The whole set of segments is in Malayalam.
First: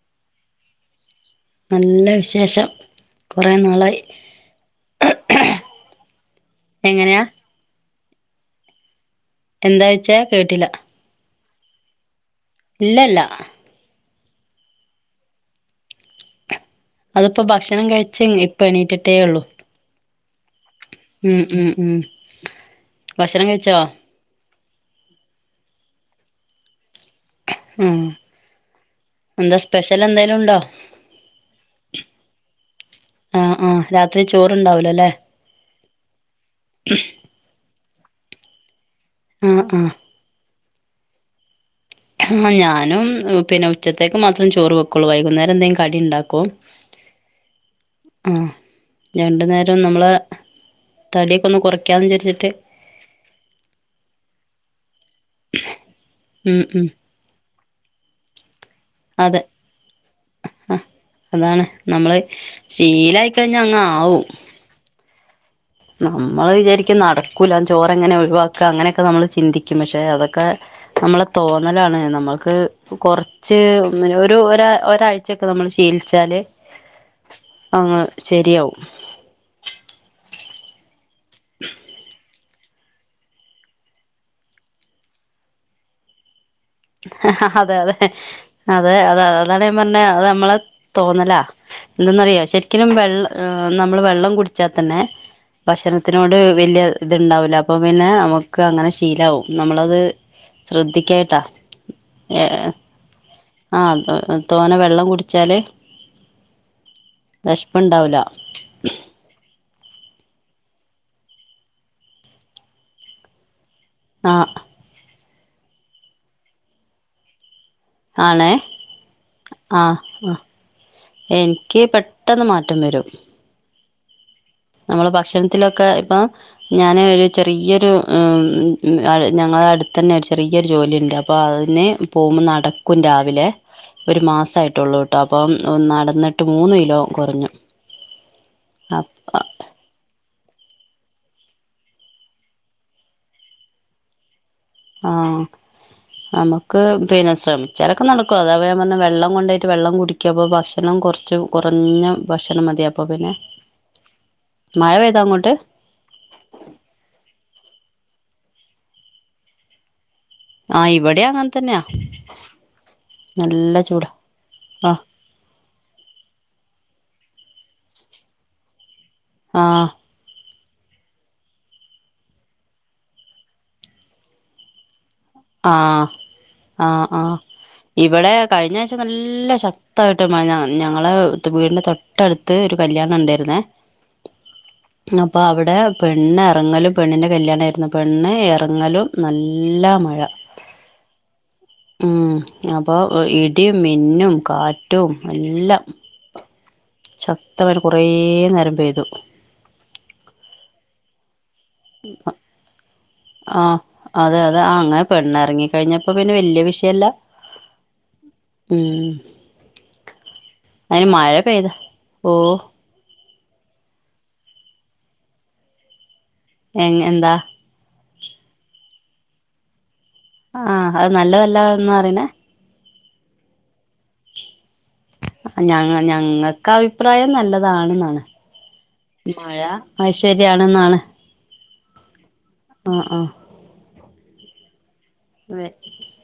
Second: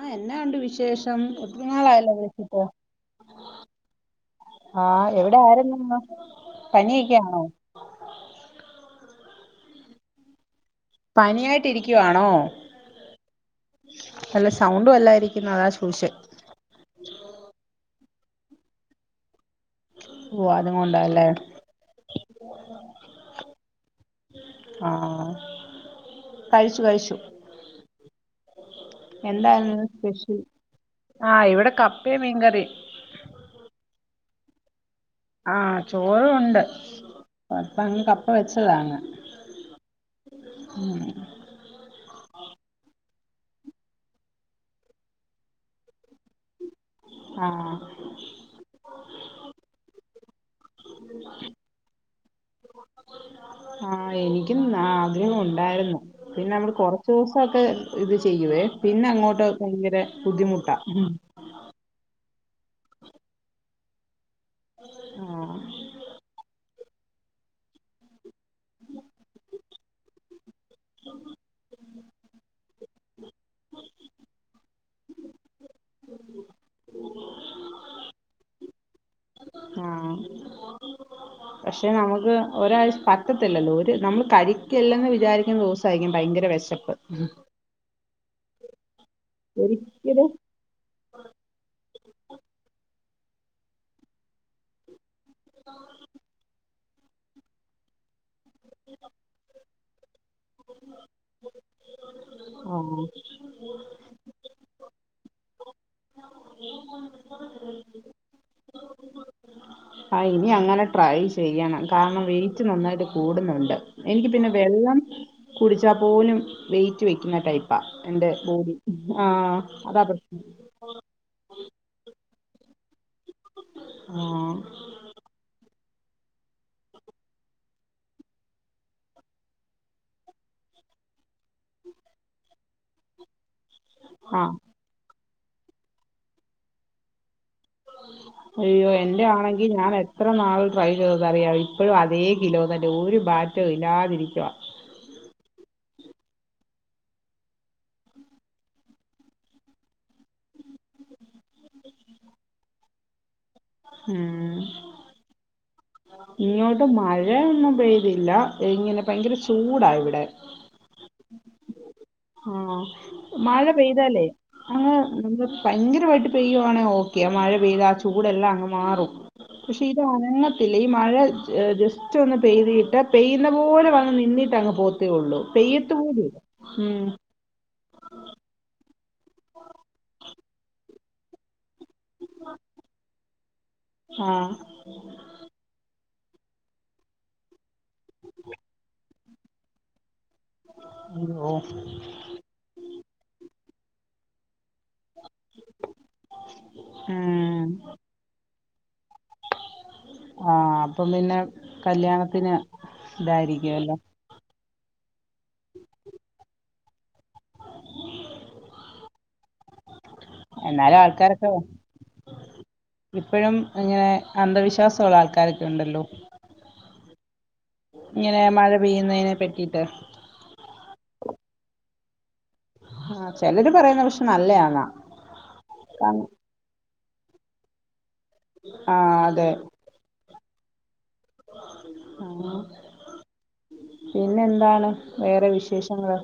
ആഹ് എന്നാഒണ്ട് വിശേഷം ഒത്തിരി നല്ല നാളായല്ലോ വിളിച്ചിട്ട് വിശേഷം കുറേ നാളായി ആ എവിടെ ആയിരുന്നു എങ്ങെനെയാ പനിയൊക്കെയാണോ എന്തായ്ച്ചേ കേട്ടീലാ പനിയായിട്ടിരിക്കുവാണോ ഇല്ല ല്ലാ നല്ല സൗണ്ട് വല്ലായിരിക്കുംന്നു അതാ ചോയ്ച്ചേ അതിപ്പോ ഭക്ഷണം കഴിച്ച് ഇപ്പ എണീട്ടിട്ടേ ഒള്ളു വൊ അതുംകൊണ്ടാല്ലേ ഉം ഉം ഭക്ഷണം കഴിച്ചോ ആഹ് കഴിച്ചു കഴിച്ചു ഉം എന്താ എന്താണ് എന്തേലും സ്പെഷ്യൽ ഉണ്ടോ ആഹ് ഇവിടെ കപ്പേം മീൻകറിം ആഹ് ആഹ് രാത്രി ചോറ്ണ്ടാവിലാല്ലേ ആഹ് ചോറും ഒണ്ട് അപ്പങ്ങ് കപ്പ വെച്ചതാ അങ്ങ് ആഹ് ആഹ് ഉം ആഹ് ഞാനും പിന്നെ ഉച്ചത്തേക്ക് മാത്രം ചോറ് വെക്കുള്ളൂ വൈകുന്നേരം എന്തെലും കടിണ്ടാക്കും ആഹ് ആഹ് രണ്ടു നേരം നമ്മള് തടിയൊക്കെ ഒന്ന് കുറയ്ക്കാന്ന് വിചാരിച്ചിട്ട് ആഹ് എനിക്കും ആഗ്രഹം ഒണ്ടായിരുന്നു പിന്നെ ഉം നമ്മള് ഉം കൊറ ച്ചൂസൊക്കെ ഇത് ചെയ്യുവേ പിന്നെ അതെ അങ്ങോട്ട് ഭയങ്കര ബുദ്ധിമുട്ടാ ആഹ് അതാണ് നമ്മള് ശീലായിക്കഴിഞ്ഞാ അങ്ങ് ആവും ആഹ് നമ്മള് വിചാരിക്കും നടക്കൂല ചോറ്ങ്ങനെ ഒഴിവാക്ക്വാ അങ്ങനെയൊക്കെ നമ്മള് ചിന്തിക്കും പക്ഷെ അതൊക്കെ നമ്മളെ തോന്നലാണ് നമ്മൾക്ക് കൊറ ച്ച് ഒരു ഒരാ ഒരാഴ്ച്ചൊക്കെ നമ്മള് ശീലിച്ചാല് അങ്ങ് ശെരിയാവും ആഹ് പക്ഷെ നമുക്ക് ഒരാഴ് പ പറ്റത്തില്ലല്ലോ ഒരു നമ്മൾ കഴിക്കില്ലെന്ന് വിചാരിക്കുന്ന ദൂസായിരിക്കും ഭയങ്കര വെഷ അതെ അതെ അതെ അത് അതാണ് ഞാം പറഞ്ഞെഅത് ഒരിക്കലും നമ്മളെ തോന്നലാ എന്തെന്നറിയോ ശെരിക്കിനും വെള്ള നമ്മള് വെള്ളം കുടിച്ചാ തന്നെ ഭക്ഷണത്തിനോട് വെല്ല്യ ഇത്ണ്ടാവൂല അപ്പൊ പിന്നെ നമുക്ക് അങ്ങനെ ശീലാവും നമ്മളത് ശ്രദ്ധിക്കായിട്ടാ ആഹ് ആഹ് തോനെ വെള്ളം കുടിച്ചാല് വിഷപ്പുണ്ടാവൂല [inaudible] ആഹ് ഇനി അങ്ങനെ ട്രൈ ചെയ്യണം കാരണം വെയിറ്റ് നന്നായിട്ട് കൂടുന്നുണ്ട് ആഹ് എനിക്കിപിന്നെ വെള്ളം കുടിച്ചാ പോലും വെയിറ്റ് വെക്കുന്ന ടൈപ് പ ഇന്റെ ആണേ ബോഡി ആഹ് അതാ പ്രശ് എൻക്ക് പെട്ടെന്ന് മാറ്റം വരും. ആഹ് നമ്മള് ഭക്ഷണത്തിലൊക്കെ ഇപ്പം ഞാന് ചെറിയ്യൊരു ഏഹ് ഞങ്ങള അട്ത്തെന്നെ ഒരു ചെറിയ്യൊരു ജോലിണ്ട് അപ്പൊ അയിന് പോമ്പ നട ക്കും രാവിലെ ഒരു ആഹ് മാസയ്ട്ടൊള്ളൂ ട്ടോ അപ്പം നടന്നിട്ട് മൂന്നിലോ കൊറഞ്ഞു. അയ്യോ എന്റെ ആണെങ്കി ഞാൻ എ ത്ര നാൾ ട്രൈ ചെയ്തെന്നറിയാവൊ ഇപ്പഴും അതേ കിലോ തന്നെ ഒരു മാറ്റോ ഇല്ലാതിരിക്ക്വ ആഹ് നമുക്ക് പിന്നെ ശ്രമിച്ചാലൊക്കെ നടക്കും അതാപ ഞാൻ പർഞ്ഞെ വെള്ളം കൊണ്ടോയ്ട്ട് വെള്ളം കുടി ക്കപ്പൊ ഭക്ഷണം കൊർച്ച് കൊറഞ്ഞ ഭക്ഷണം മതിയപ്പ പിന്നെ ഉം മയ പെയ്തങ്ങോട്ട്? ഇങ്ങോട്ട് മഴയൊന്നും പെയ്തില്ല ഇങ്ങനെ ഭയ്ങ്കര ചൂടാ ഇവിടെ. ആഹ് ഇവടി അങ്ങൻതന്ന്യാ ആഹ് മഴ പെയ്താലേ അങ്ങ് ആഹ് [unintelligible] പയ്ങ്കരമായിട്ട് പെയ്യുവാണെ ഓക്കെ മഴ പെയ്ത ആഹ് ചൂടെല്ലാം അങ്ങ് മാറും പഷെ ആഹ് ഇത് അങ്ങ് ത്തില്ല ഈ മഴ ജസ്റ്റ് ഒന്ന് പെയ്തിയിട്ട് പെയ്യുന്ന പോലെ വന്ന് നിന്നിട്ടങ്ങ് പോത്തെയൊള്ളൂ. പെയ്യത്ത് ആഹ് പോലുല്ല ആഹ് ആഹ് ഇവിടെ കഴിഞ്ഞഴ്ച നല്ല ശക്തായിട്ട് മഴ ഞങ്ങളെ വീടിന്റെ തൊ ട്ടടുത്ത് ഒരു കല്യാണണ്ടായിരുന്നെ. ഹാ അപ്പോ അവടെ പെണ്ണ് എറങ്ങലും പെണ്ണിൻ്റെ കല്ല്യാണാര്ന്നു പെണ്ണ് എറങ്ങലും നല്ല മഴ ഓഹ് ഉം അപ്പൊ ഇടിം മിന്നും കാ റ്റു നല്ല ഉം ശത്തമായി കൊറേ നേരം പെയ്തു. ആഹ് അപ്പം പിന്നെ കല്യാണത്തിന് ആഹ് ഇതായിരിക്കുവല്ലോ. അതെ അതെ ആഹങ അങ്ങനെ പെണ്ണെറങ്ങി കഴിഞ്ഞപ്പോ പിന്നെ വെല്ല്യെ വിഷയല്ല ഉം എന്നാലും അയിന് മഴ പെയ്താ ഓഹ് ഇപ്പഴും ഇങ്ങനെ അന്ധവിശ്വാസ്വള്ള ആൾക്കാരൊക്ക്യൊണ്ടല്ലോ? എങ് എന്താ ഇങ്ങനെ മഴ പെയ്യുന്നേനെ പറ്റിട്ട് ആഹ് അത് നല്ലതല്ലാന്നാ അറീണേ ആഹ് ചെലര് പറയ്ന്നെ പഷെ നല്ലെയാന്നാ. ഞങ്ങ ഞങ്ങക്ക് അഭിപ്രായം നല്ലതാണെന്നാണ് ആ മഴ ഐശ്വര്യാണിന്നാണ്. ഉം ആഹ് ആഹ് പിന്നെ എന്താണ് വേറെ വേ വിശേഷങ്ങള്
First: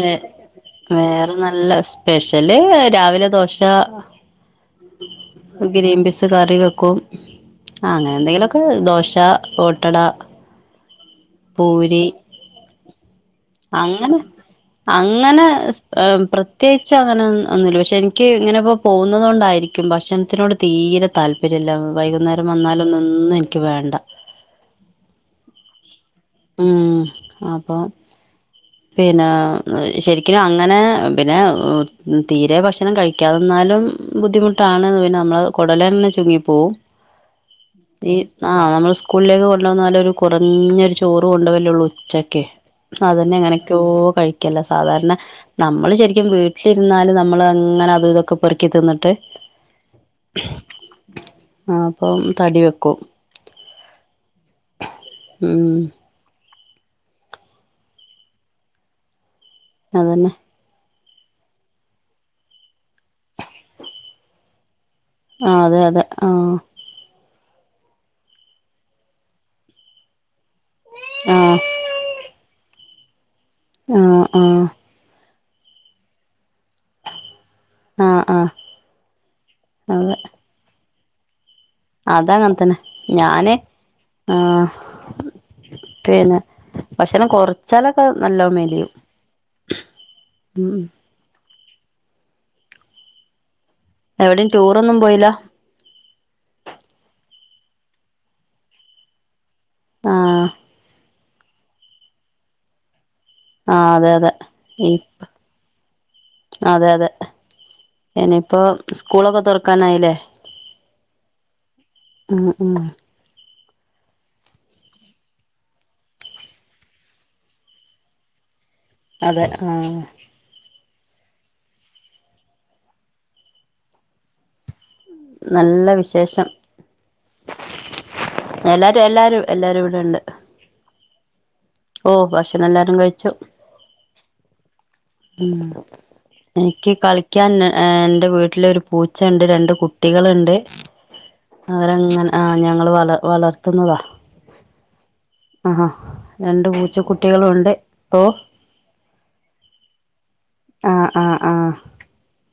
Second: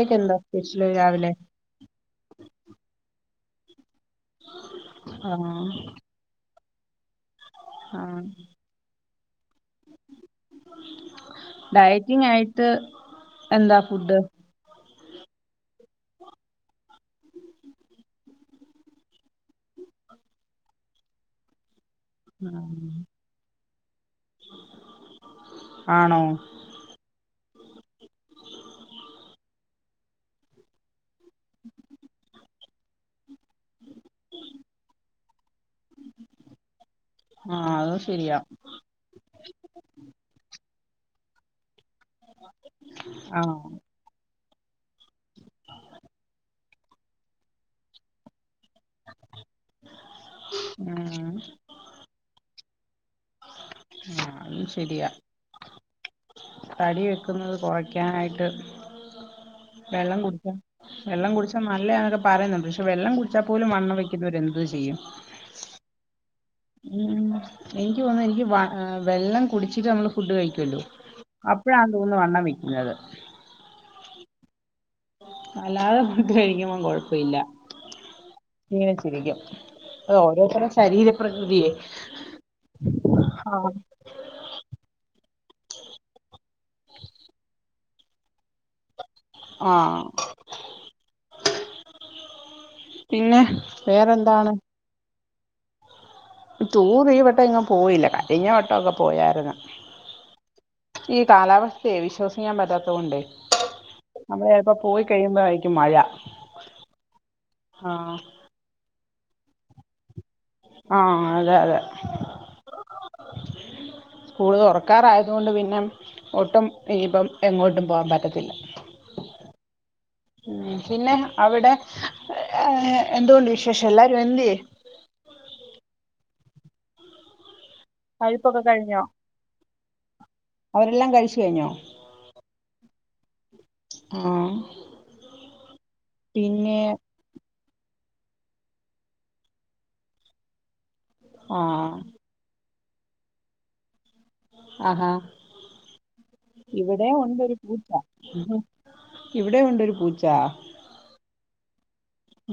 വേ എന്താ സ്പെഷ്യൽ രാവിലെ വേറെ നല്ല സ് പെഷ്യല് രാവിലെ ദോശ. ആ ഗ്രീൻ പീസ് കറി വെക്കും ആ അങ്ങനെ എന്തെങ്കിലൊക്കെ ദോശ ഓട്ടട പൂരി ഡയ്റ്റിങ്ങായിട്ട് എന്താ അങ്ങനെ ഫുഡ് അങ്ങനെ ഏ പ്രത്യേച്ച് അങ്ങനെ ഒന്നുല്ല പഷെ എനിക്ക് ഇങ്ങനെപ്പോ പോന്നതോണ്ടായിര് ക്കും ഭക്ഷൺത്തിനോട് തീരെ താല്പര്യല്ല വൈകുന്നേരം വന്നാലൊന്നൊന്നു എനിക്ക് വേണ്ട. ആണോ ഉം അപ്പൊ പിന്നെ ശരിക്കിനും അങ്ങെനെ പിന്നെ ഏഹ് തീരെ ഭക്ഷണം കഴിക്കാതന്നാലും ബുദ്ധിമുട്ടാണ് ന്ന് പിന്നെ നംള് കൊടലന്നെ ചുങ്ങിപ്പോവും ആ അതും ഈ ശരിയാ ആഹ് നമ്മൾ കൂള്ളിലേക്ക് കൊണ്ടുന്നാല ഒരു കുറഞ്ഞൊരു ചോറ് കൊണ്ടപല്ലയുള്ളൂ ഉച്ചയ്ക്ക് അതനെ ആ അങ്ങനൊക്കെയോ കഴിക്കല്ല സാധാരണ നമ്മള് ശരിക്കും വീട്ട രുന്നാലും നമ്മള് അങ്ങനെ അത ഇതൊക്കെ പേ റക്കി തിന്നിട്ട് ഉം അപ്പം തടി വെക്കും ആഹ് അതും ശരിയാ ഉം തടി വെക്കുന്നത് കുറയ്ക്കാനായിട്ട് വെള്ളം അതന്നെ കുടിക്കൻ വെള്ളം കുടിച്ചാൽ നല്ലയാ എന്നൊക്കെ പറയുന്നുണ്ട് പക്ഷെ വെള്ളം കുടിച്ചാൽ പോലും വണ്ണം വെക്കുന്നവര് എന്ത് ചെയ്യും ആഹ് അതെ അതെ ആഹ് ഉം എനിക്ക് തോന്നുന്നു എനിക്ക് വ വെള്ളം കുടിച്ചിട്ട് നമ്മള് ഫുഡ് കഴിക്കു ല്ല ആഹ് അപ്പോഴാ തോന്നുന്നു വണ്ണം വെക്കുന്നത് ആഹ് ആഹ് അല്ലാതെ ഫുഡ് കഴിക്കുമ ഴപ്പില്ല ആഹ് ഇങ്ങനെ ചിരിക്കും ആഹ് അ ഓരോത്തരെ ശരീര പ്രകൃതിയെ അത അങ്ങനെ തന്നെ ഞാന് ആഹ് പിന്നെ ഭക്ഷണം കുറച്ചാലൊക്കെ നല്ലോമ്മേലും ആഹ് ഉം പിന്നെ വേറെന്താണ് എവിടെേയും ടൂർ ഒന്നും പോയില്ല ടൂറ് ഈ വട്ടം ഇങ്ങങ് പോയില്ല കരിഞ്ഞവട്ടക്കെ പോയരുന്നു ആഹ് ഈ കാലാവസ്ഥയെ വിശ്വസിക്കാൻ പറ്റാത്തതു കൊണ്ടെ ആ അതെ അതെ നമ്മളപ്പോ ഈ പോയി കഴിയുമ്പ ആയിരിക്കും മഴ അതെ അതെ ആഹ് ഇനിയിപ്പോ സ്കൂളൊക്കെ തുറക്കാനായില്ലേ ആഹ് അതെ അതെ ഉം [inaudible] കൂടുതൽ ഉറക്കാറായതുകൊണ്ട് പിന്നെ ഒട്ടും ഇപ്പം എങ്ങോട്ടും പോകാൻ പറ്റത്തില്ല അതെ ആഹ് ഉം പിന്നെ അവിടെ എന്തുകൊണ്ട് വിശേഷം എല്ലാരും എന്ന്ത്യേ നല്ല വിശേഷം കഴിപ്പൊക്കെ എല്ലാരും കഴിഞ്ഞോ എല്ലാരും എല്ലാരും ഇവിടെണ്ട് അവരെല്ലാം കഴിച്ചു കഴിഞ്ഞോ? ഓ ഭക്ഷണം എല്ലാരും കഴിച്ചു ഉം ഉ എനിക്ക് കളി ക്കാൻ എന്റെ വീട്ടില് ഒരു പൂച്ച ഇണ്ട് രണ്ട് കുട്ടികളുണ്ട് ആഹ് അവരങ്ങനെ ആഹ് ഞങ്ങൾ വള വളർത്തുന്നതാ ആഹാ ആഹ്ഹ രണ്ട് പൂച്ച ഇവിടെ കുട്ടികളും ഇണ്ട് ഇപ്പോ ഇവിടെയും ഉണ്ടൊരു പൂച്ച ആഹ് ആഹ് ആഹ്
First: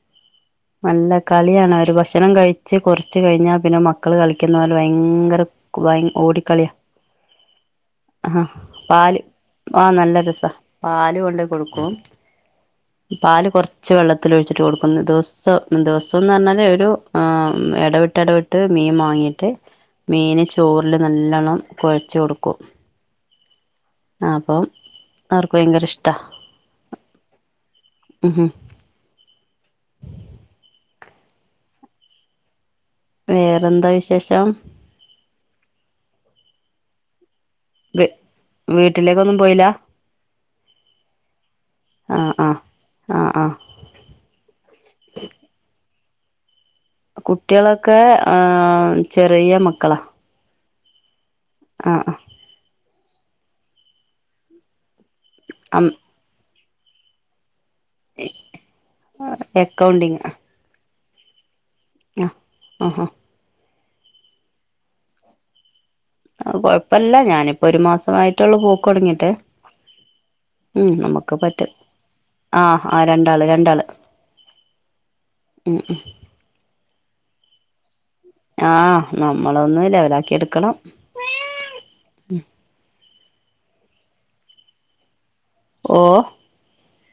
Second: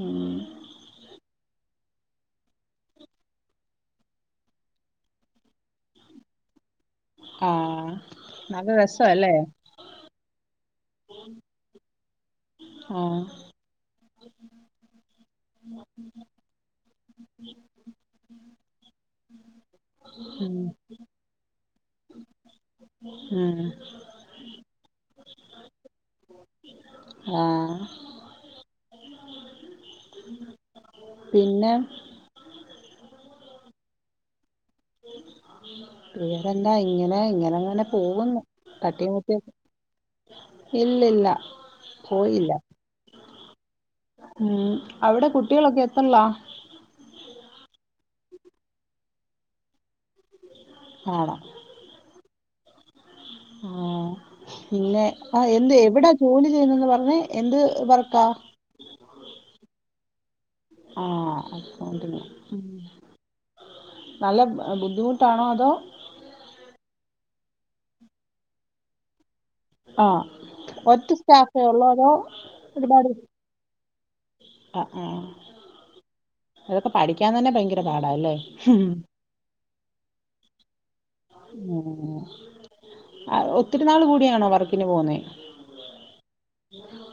ഉം നല്ല കളിയാണ് അവര് ഭക്ഷണം കഴിച്ച് കുറച്ച് കഴിഞ്ഞാൽ പിന്നെ മക്കള് കളിക്കുന്ന പോലെ ഭയങ്കര [unintelligible] ഓടിക്കളിയ ആഹ് നല്ല രസല്ലേ ആഹ് നല്ലരസാ പാല് കൊണ്ടോയി കൊടുക്കും ആഹ് പാല് കൊറച്ച് വെള്ളത്തിൽ ഒഴിച്ചിട്ട് കൊടുക്കുന്നു ഇ ദ ദിവസംന്ന് പറഞ്ഞാല് ഒരു ഇടവിട്ട് ഇടവിട്ട് മീൻ വാങ്ങിയിട്ട് മീന് ഉം ചോറില് നല്ലോണ്ണം കുഴചൊടുക്കും ഉം ആപ്പം അവർക്ക് ഭയങ്കര ഇഷ്ടാ. ആഹ് ഉഹും. പിന്നെ വേറെന്താ വിശേഷം? വേറെന്താ, ഇങ്ങനെ ഇങ്ങനെങ്ങനെ പോവുംന്ന്. തട്ടീം വീട്ടിലേക്കൊന്നും മുട്ടിയൊ. പോയില്ല ഇല്ലില്ല ആ ആ പോയില്ല. ആ ആ ഉം അവിടെ കുട്ടികളൊക്കെ എത്ത്റല്ലാ? കുട്ടിയേളൊക്കെ ഏഹ് ചെറിയ മക്കളാ. ഹാണോ ആഹ് അഹ് ആഹ് പിന്നെ ആഹ് എന്ത് ആ എവിടാ ജോലി ചെയ്യുന്നന്ന് പറഞ്ഞെ എന്ത് വർ എക്കൗണ്ടിങ് ആഹ് അക്കൗണ്ടിംഗ് ഉം. ആഹാ നല്ല ബുദ്ധിമുട്ടാണോ അതോ അഹ് കൊഴപ്പല്ല ഞാനിപ്പോ ഒരു മാസമായിട്ടൊള്ളൂ പോക്ക് തൊടങ്ങീട്ട്. ആഹ്. ഒറ്റ സ്റ്റാഫേ ഒള്ളോ അതോ ഒരുപാട് അള് രണ്ടാള്. അആഹ്. ഉം അതൊക്കെ പഠിക്കാൻ തന്നെ ഭയങ്കര പാടാ ല്ലേ ആഹ് നമ്മളൊന്ന് ലെവലാക്കി എടുക്കണം ആഹ്. ഒത്തിരിനാൾ കൂടിയാണോ വർക്കിന് പോവുന്നേ? ഓഹ്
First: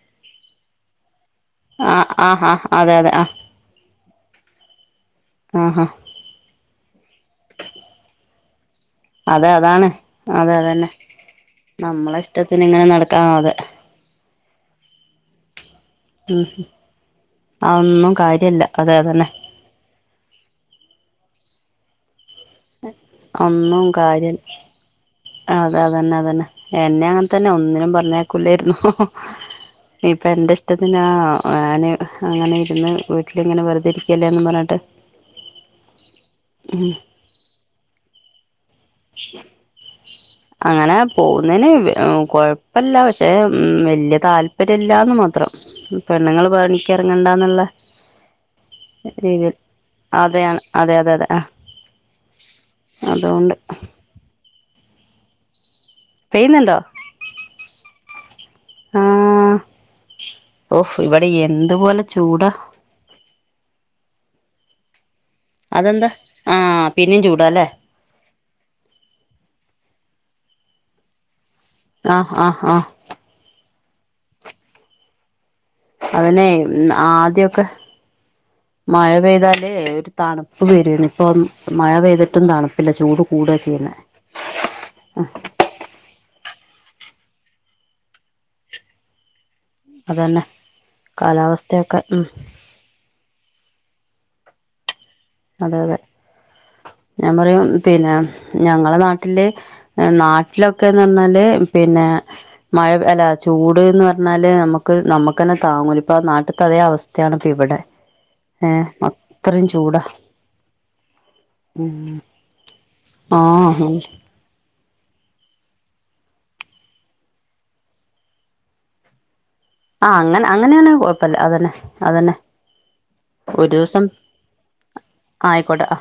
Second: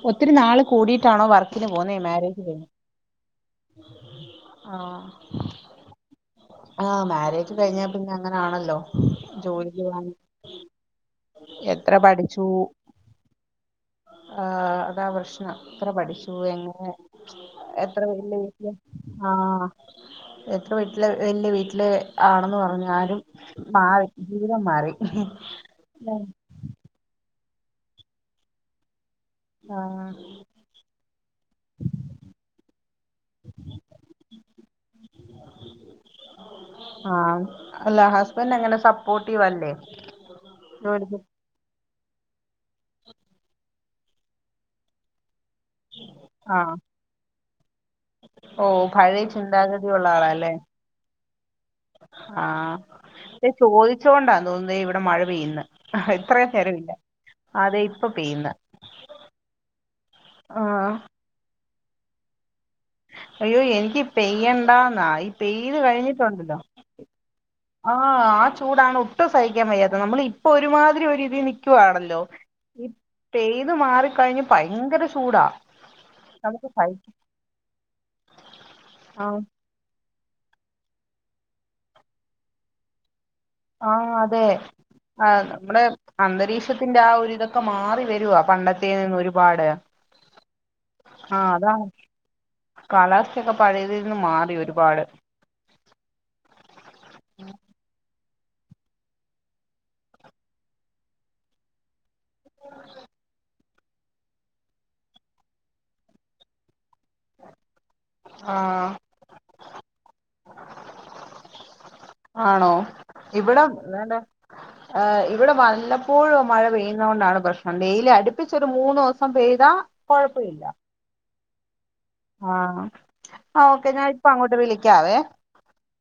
ഒത്തിരി നാള് കൂടിയിട്ടാണോ വർക്കിന് ആ പോവുന്നേ ആ മാരേജ് ആ കഴിഞ്ഞ്? അതെ അതെ ആ ആഹ്. ആഹാ ആഹ് മാരേജ് കഴിഞ്ഞാ പിന്നെ അങ്ങനാണല്ലോ അതെ ജോലി അതാണ് [inaudible] അതെ അതന്നെ നമ്മളെ ഇഷ്ടത്തിന് ഇങ്ങനെ നടക്കാ ആഹ് അതെ ആഹ്. അതാ പ്രശ്നം. എത്ര പടി ഉം ട്ടുഎങ്ങനെ. എത്ര അതൊന്നും [unintelligible] കാര്യല്ല വീട്ടില് അതെ അതന്നെ ആഹ് എത്ര വീട്ടില് വല്യ വീട്ടില് ആണെന്ന് പർ [unintelligible] രും ഒന്നും മാറി കാര്യല്ല ജീവിതം മാറി. അതെ അതന്നെ ല്ലേ അതന്നെ എന്നെ അങ്ങൻ തന്നെ ഒന്നിനും പർഞ്ഞയ്ക്കൂലേര്ന്നു. ആഹ് ഇപ്പ എന്റെ ഇഷ്ടത്തിനാ ഞാന് അങ്ങനെ ഇരുന്ന് വീട്ടിലിങ്ങനെ വെറുതെ ഇരിക്കല്ലേന്നും പർഞ്ഞിട്ട് ഉഹും ആഹ് അല്ല ഹസ്ബൻഡ് എങ്ങനെ, സപ്പോർട്ടീവല്ലേ? അങ്ങനെ പോ പോവുന്നേന് കൊഴപ്പല്ല. പക്ഷേ വല്യ താല്പര്യല്ലാന്ന് മാത്രം. പെണ്ണുങ്ങൾ ആഹ് പണിക്കെർങ്ങണ്ടാ ന്ന്ള്ളെ ഓഹ് പഴയ ചിന്താഗതി ഉള്ള ആളാല്ലേ. അതെയാണ് അതെ അതെ അതെ അഹ്. ആഹ്. ദേ ചോദിച്ചകൊണ്ടാന്ന് തോന്നുന്നു ഇവിടെ മഴ പെയ്യ്ന്ന്. അഹ്ഇത്രയും പെയ്യുന്നുണ്ടോ നേരവില്ല. അതെ. ഇപ്പ പെയ്യുന്ന്. ആഹ്. ആഹ് ഒഹ് ഇവിടെ എന്തുപോലെ ചൂടാ. അയ്യോ എനിക്ക് പെയ്യണ്ടാന്നാ ഈ പെയ്ത് കഴിഞ്ഞിട്ടുണ്ടല്ലോ പിന്നിം ചൂടാ ല്ലേ. ആഹ്. ആ ചൂടാണ് ഒട്ടും സഹിക്കാൻ വയ്യാത്തെ നമ്മളിപ്പൊ ഒരുമാതിരി ഒരിതിൽ നി ക്കുവാണല്ലോ. ആഹ് ആഹ് ആഹ് ഇ പെയ്ത് മാറിക്കഴിഞ്ഞു ഭയങ്കര ചൂടാ. അതന്നെ. നമുക്ക് സഹിക്ക ആദ്യൊക്കെ മഴ ആഹ് പെയ്താൽ ലേ ഒരു തണുപ്പ് വര്വേന്ന് ഇപ്പം മഴ പെയ്തിട്ടും തണുപ്പില്ല. ചൂട് കൂടുക ചെയ്യുന്നെ ആഹ് അതെ ആന്ന്. നമ്മുടെ അന്തരീക്ഷത്തിന്റെ ആ ഒരു ഇതൊക്കെ മാറി വരുവാ പണ്ടത്തെതിൽ ന്ന് ഒരുപാട്. അതന്നെ കാലാവസ്ഥയൊക്കെ ഉ കാലാവസ്ഥൊക്കെ പഴയതിൽന്ന് മാറി ഒരുപാട് അതെ അതെ ഞാൻ പറയും പിന്നെ ഞങ്ങളെ നാട്ടില് നാട്ടിലൊക്കെന്ന് പറഞ്ഞാല് പിന്നെ മഴ അല്ല ചൂട്ന്ന് പറഞ്ഞാല് നമക്ക് ക്ക് നമക്കന്നെ താങ്ങൂല ഇപ്പ നാട്ട് ത്തെ അതേ അവസ്ഥയാണ് ഇപ്പ ഇവിടെ ആഹ് ഏഅത്രിം ചൂടാ ഉ ആണോ ഇവിടെ ആഹ് വേണ്ട ഏഹ് ഇവിടെ വല്ലപ്പോഴും മഴ പെയ്യുന്നത കൊണ്ടാണ് പ്രശ്നം വെയ്ല് അടുപ്പിച്ചോരു മൂന്ന് ദിവസം പെയ്താ ആഅങ്ങനെ കൊഴപ്പമില്ല അങ്ങനെയാണങ്കിൽ കുഴപ്പല്ല അതന്നെ അതന്നെ ആഹ് ആ ഒരു ഓക്കെ ദിവസം ഞാൻപ്പ അങ്ങോട്ട് വിളിക്കാവേ ആയിക്കോട്ടെ ആ